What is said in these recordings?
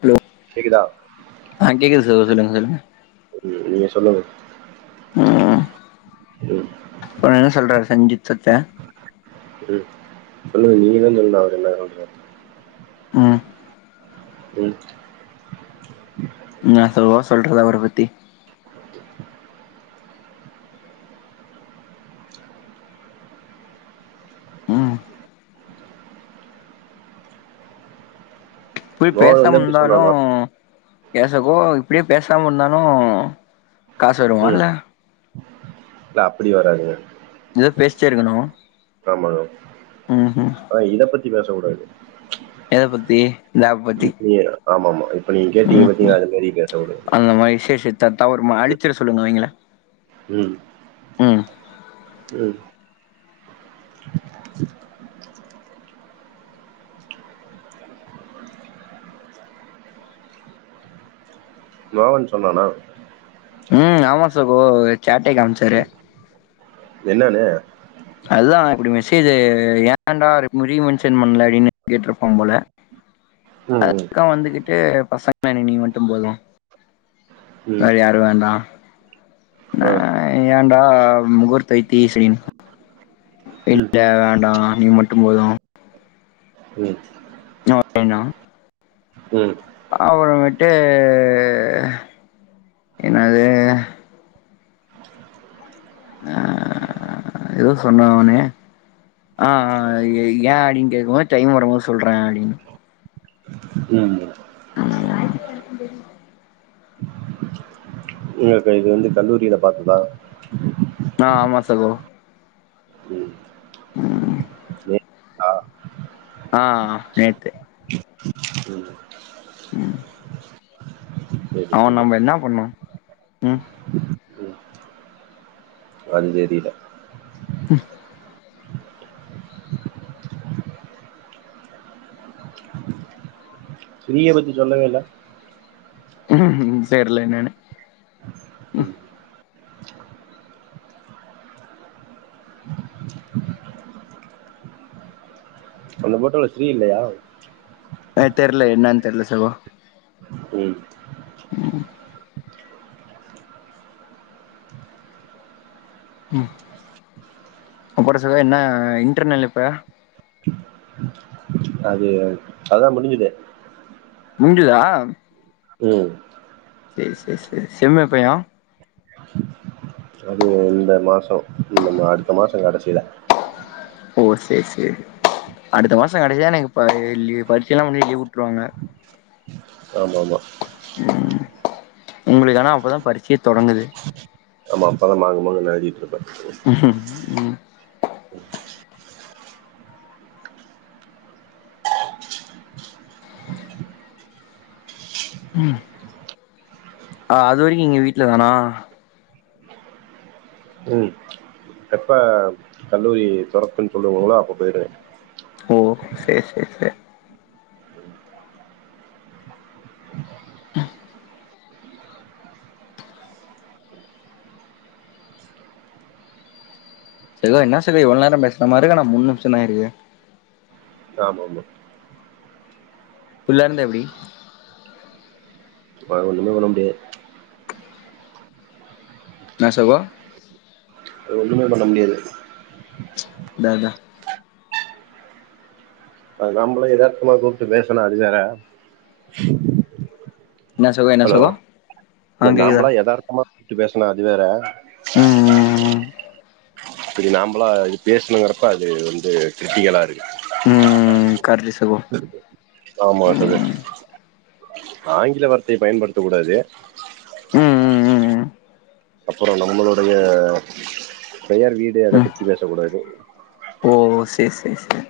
Throw கேக்குதா ஆ கேக்குது சார் சொல்லுங் சொல்லுங்க பரியல நீங்க சொன்னதூ ம் யோ இப்ப என்ன சொல்றாரு சஞ்சித் சத்து ம் சொல்லுங்க நீங்கதா சொல்னு அவர் என்ன சொல்றாருன் ம் ம் உண்மையா சொல்லவா சொல்றத அவர பத்தி ம் போய் மோகன் வந்து பேசாம அப்டி இருந்தாலு சொன்னானா பேசஹோ இப்டியே பேசாம இருந்தாலும் காசு வருமா ம் இல்ல இல்ல அப்டி வராது ஏதோ பேசிட்டே இருக்கணு ஆமா ரோ ம் ம் ஆனா இத பத்தி பேச கூடாது எத பத்தி இந்த அப் பத்தி இப்ப நீ ஆமா ஆமா இப்ப நீங்க கேட்டீங்க ம் ம் பாத்தீங்ளா அது மாரி பேசகூடாது அந்த மாரி விஷேசத்த தவறுமா அழிச்சுற சொல்லுங்களே நீங்களே ம் ம் மோகன் சொன்னானா ம் ஆமா சகோ சட்டே காம்ச்சாரு என்னனு அதா இப்டி மெசேஜு ஏன்டா ரீ மென்ஷன் பண்ல அப்டின் கேட்ருப்பாம் போல [unintelligible] அதுதா வந்துகிட்டு பசங்க வேணா நீ மட்டும் போது வேற யாரு வேண்டா ஓ நா ஏன்டா முகூர்த்த வைத்திஸ்வரின் ஆ [unintelligible] இல்ல வேண்டா நீ மட்டும் போது ம் இன்னோ நைனா ம் அப்றமேட்டு என்னது [unintelligible] அ எதோ சொன்னானே ஆ ஆ ய் ஏ அப்டின் கேக்கும்போது டைம் வரும்போது சொல்றே அப்டின் ம் ஆமா இன்னொருத்த இது வந்து கல்லூரியில பாத்துதா ஆ ஆமா சகோ ம் ம், வே ஆ நேத்து ம் ம் சரி அவன் சரி நம்ம என்ன பண்ணோ ம் அந் தெரியல ம் ஃப்ரீய பத்தி சொல்லவே இல்ல ம் ஹூம் ஹூம் தெர்ல என்னனு ம் அந்த போட்டோல ஸ்ரீ இல்லையா அது தெரில என்னான்னு தெரில சகோ ம் ம் ம் அப்புற சகோ என்ன இன்டர்னல் எப்ப அது அதுதா முடிஞ்சுது முடிஞ்சுதா ம் சேரி சேரி சேரி செம் எப்பயா அது இந்த மாசோ இம்ம அடுத்த மாசோ கடைசியில ஓ சேரி சேரி அடுத்த மாசோ கடைசியா எனக்கு லீ பரீட்ச எல்லா முடிச்சி லீவ் விட்ருவாங்க ஆமா ஆமா ம் உங்களுக்கு ஆனா அப்போதா பரீட்சையே தொடங்குது ஆமா அப்ப தா மாங்கு மாங்கு எழுதிட்டு இருப்பே ம் ம் [unintelligible] ம் ஆ அதுவரைக்கு நீங்க வீட்ல தானா ம் எப்ப கல்லூரி தெரப்பு சொல்லுவோங்களோ அப்ப போயிடுவே. ஓ சேர் சேர் சேர் உஹ [inaudible] சகோ எனா சகோ இவ்ளோ நேரம் பேசின மாரி இருக்கு ஆனா மூண் நிம்ஷந்தாயிருக்கு ஆமா ஆமா குள்ளயாருந்தா எப்டி அது ஒண்ணுமே பண்ண முடியாது எனா சகோ அது ஒண்ணுமே பண்ண முடியாது அதா அதா நம்மள எதார்த்தமா கூப்ட்டு பேசனா அது வேற என்ன சகோ என்ன ஹலோ சகோ ஆ இல்ல கேக்குதா நாம்பளா யதார்த்தமா கூட்டு பேசுனா அது வேற ம் ம் இப்டி நாம்பளா இது பேசணுங்கிறப்ப அது வந்து கிரிட்டிகலா இருக்கு ம் ம் கரெக்ட்டு சகோ ஆமா சகோ ம் ஆங்கில வார்த்தைய பயன்படுத்தக் கூடாது ம் ம் ம் ம் அப்புறோ நம்மளுடைய பெயர் வீடு எதை ம் பத்தி பேசக் கூடாது ஓ சேரி சேரி சேரி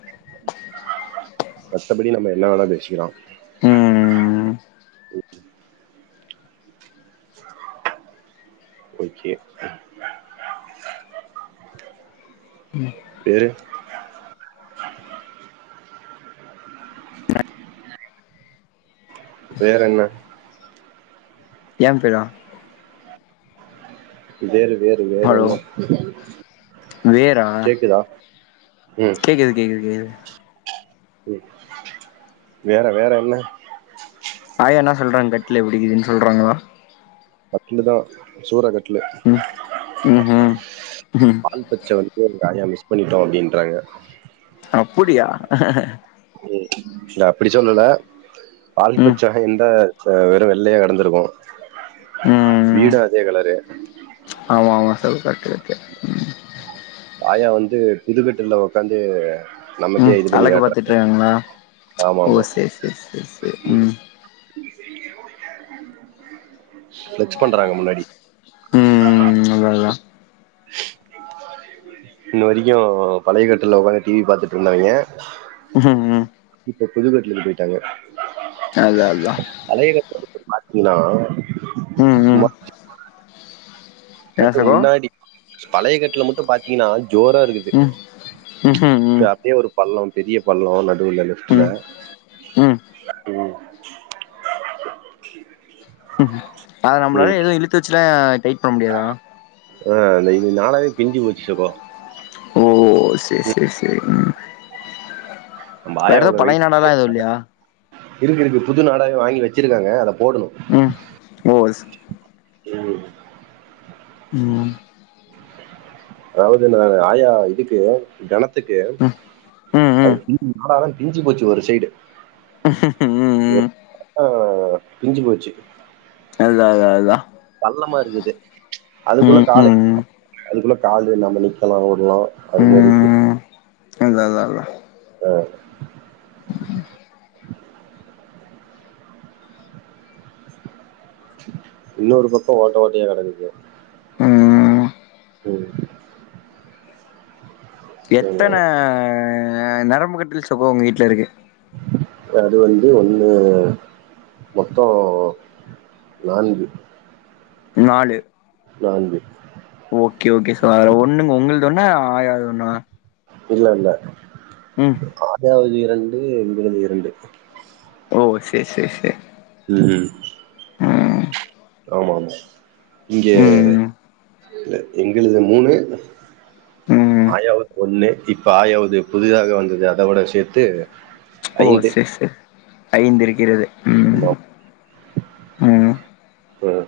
மத்தபடி நம்ம எனா வேணா பேசிக்கலா ம் ஓகே வேறு [inaudible] வேற என்ன ஏ பெரா வேறு வேறு வேற என்ன வேறா கேக்குதா ம் கேக்குது கேக்குது கேக்குது ம் வேற வேற என்ன ஆயா என்ன சொல்றாங்க கட்லு எப்டி இக்குதுனு சொல்றாங்களா கட்லு தா சூற கட்லு ம் ம் ம் பால் பச்ச வந்து காயா மிஸ் பண்ணிட்டோ அப்டின்றாங்க அப்புடியா உம் இல்ல அப்படி சொல்லல பால் ம் பச்ச எந்த வெறு வெள்ளையா கெடந்துருக்கு ம் வீடு அதே கலரு மாமா சர் கட்டுருக்கு ஆயா வந்து புதுக்கட்டுல்ல உக்காந்து ம் நமக்கே இது பண்ணி அழகு பாத்துட்டு காட்றாங்க இருக்காங்களா ஆமா ஓ ஆமா சேரி சேரி சேரி சேரி ம் செச் பண்றாங்க முன்னாடி நல்லத்தா [inaudible] இன்னா வரிக்கு பழைய கட்டில்ல உக்காந்து டிவி பாத்துட்ருந்தாங்க உஹம் இப்ப புதுக்கட்டுலுக்கு போய்ட்டாங்க அதா அதா பழைய கட்டுலு [inaudible] பாத்தீனா ம் ம் என்ன கட்டு சகோ முன்னாடி பழைய கட்டுல்ல மட்டு பாத்தீனா ஜோரா இருக்கு ம் ம்ஹும் ம் அப்டியே ஒரு பள்ளம் பெரிய பள்ளொ நடுவுல லெப்ட்ல ம் ம் ம் அத நம்மளால ம் எதுவு இழுத்து வச்சலா டைட் பண்ண முடியாதா ஆ இல்ல இது நாளாவே பிஞ்சு போச்சு சகோ ஓ சரி சரி சரி ம் நம்ம வேற எதா ஆயாவோட பழைய வெயிட் நாடால்லா எதுவு இல்லையா இருக்கு இருக்கு புது நாடாவே வாங்கி வச்சிருக்காங்க அத போடணு ம் ஓ ஐஸி ம் ம் அதாவது நா ஆயாஇதுக்கு கணத்துக்கு ம் ம் அது [inaudible] நாடா பிஞ்சி போச்சி ஒரு சைடு ம் ம் ஆ பிஞ்சு போச்சு அத அத அதா பள்ளமா இருக்குது அதுக்குள்ள ம் கால ம் [inaudible] அதுக்குள்ள காலு இல்லாம நிக்கலா ஓட்லா அது மாரி இருக்கு அத அத அதா ஓ இன்னொரு பக்கோ ஓட்ட ஓட்டையா கெடந்தது ம் ம் சரிங்களா எத்தன நரம்பு கட்டில் சொக்க உங்க வீட்ல இருக்கு அது வந்து ஒண்ணு மொத்தோ நான்கு நாலு நான்கு ஓகே ஓகே சார் ஒண்ணு உங்களுது ஒன்னு ஆயாவதொண்ணா இல்ல இல்ல ம் ஆயாவுது இரண்டு எங்களுது இரண்டு ஓ செரி செரி செரி ம் ம் ஆமாமா இங்க ம் எங்ள்து மூணு ம் ஆயாவுக் ஒண்ணு இப்ப ஆயாவ்து புதிதாக வந்தது அதவட சேத்து ஓ செர் செர் ஐந்திருக்கிறது ஆமா ம் ம்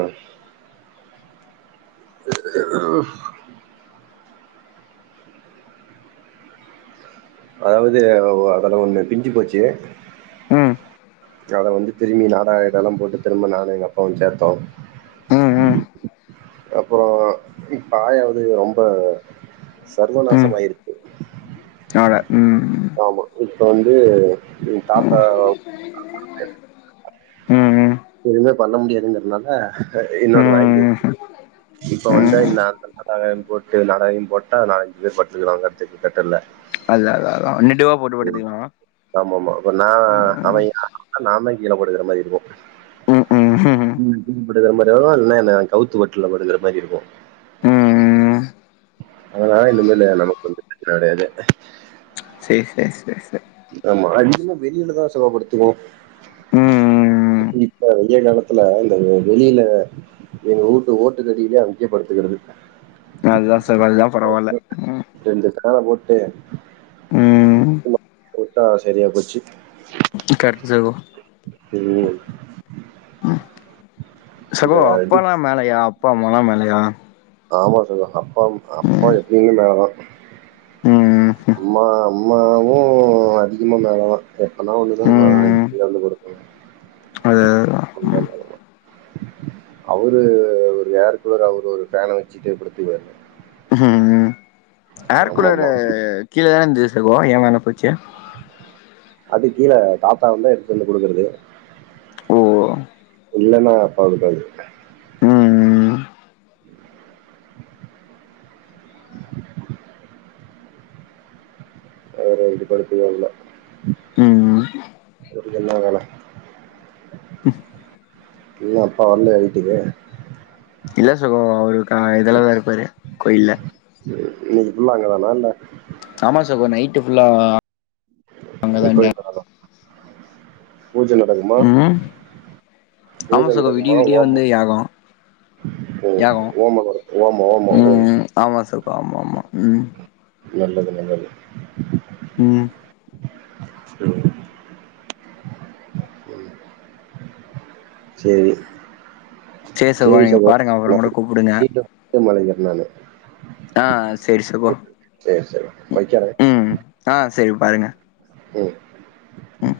ம் [inaudible] அதாவது அதல ஒண்ணு பிஞ்சி போச்சு ம் அத வந்து திரும்பி நாடாகீடால்லா போட்டு திரும்ப நானு எங்க அப்பாவு சேத்தோ [inaudible] ம் ம் அப்புறோ இப்ப ஆயாவ்து ரொம்ப சர்வநாசமாயிருக் நாடா ம் ஆமா இப்ப வந்து என் தாத்தா ம் எதுமே பண்ண முடியாதுங்கிறதுனால ம் இன்னோன்னு வாங்கியாச்சி ம் இப்ப ம் வந்தார் நான் நாடா வாய்ங் போட்டு நாடாவ்யு போட்டா நாலஞ்சு பேர் பத்துக்லா கட்டுல்க்கு பக்கத்ல அதுதா அதா அதா இங்குட்டு ஓ ம் ஆமா ஆமா அப்ப நா அவ ம் ஏன் நா தா கீழ படுக்குற மாரி இருக்கு ம் ம் எடோ இல்னா என்ன கவுத்து கட்ல படுக்ற மாரி இருக்கோ ம் அதா இன்னுமேளு இ நமக்கு வந்து [inaudible] செர் செர் செர் செர் ஆமா அதிகமா வெளில தா சிவா படுத்துவா ம் இப்ப வெய்ய காலத்துல இந்த வெளில எங்க ஊட்டு ஓட்டுக்கடியிலே அங்கே படுத்துக்கடக்கற் அதுதா சகோ இல்ல பரவால்ல ம் ரெண்டு ஃபேன்ன போட்டு ம் குத்தா சரியா போச்சு இது கரெக்ட் சகோ உண்மை இந்த சகோ இது அப்பால்லா மேலயா அப்பா அம்மாலா மேலயா ஆமா சகோ அப்பாவும் அப்ப எப்பயுமே மேலதா ம் ம் அம்மா அம்மாவு அதிகமா மேல தா எப்பனா ஒண்ணு தா இங்க ம் கீழ வந்து படுப்பாய்ங்க அது அதுதா [unintelligible] அவுரு ஒரு ஏர் கூலரு அவுரு ஒரு ஃபேன வச்சுட்டேப் படுத்திருவாரு ம் ம் ஏர் கூலரு ஆமாமா. கீழ தான இந்துது சகோ ஏன் மேல போச்சு அது கீழ தாத்தா வந்தா எடுத்துந்து குடுக்குறது ஓ இல்லன்னா அப்பாவுக்கு தா இது ம் அவுரு இங்க படுத்துனது இல்ல ம் அவுருக்கென்ன வேல இன்னு அப்பா வர்லயா வீட்டுக்கு இல்ல சகோ அவுரு தா இதல்ல இருப்பாரு கோயில்ல இன்னக்கி ஃபுல்லா அங்க தானா இல்ல ஆமா சகோ நைட்டு ஃபுல்லா அங்கதா இப்பவே டே போனாலும் பூஜ நடக்குமா ம் பூஜ ஆமா சகோ விடிய நடக்குமா விடிய வந்து ஹோமம் யாகோ ம் யாகோ ஓமோம் நடக்கு ஓமோ ஓமோம் ம் ஆமா சகோ ஆமா ஆமா ம் நல்லது நல்லது ம் [unintelligible] செரி சேரி சகோ நீங்க பாருங்க அப்பறம் கூட கூப்பிடுங்க மீண்டும் மீண்டும் அழைக்கிறேன் நானு. ஆ செரி சகோ சரி சரி வைக்கிறேன் ம் ஆ செரி பாருங்க ம் ம்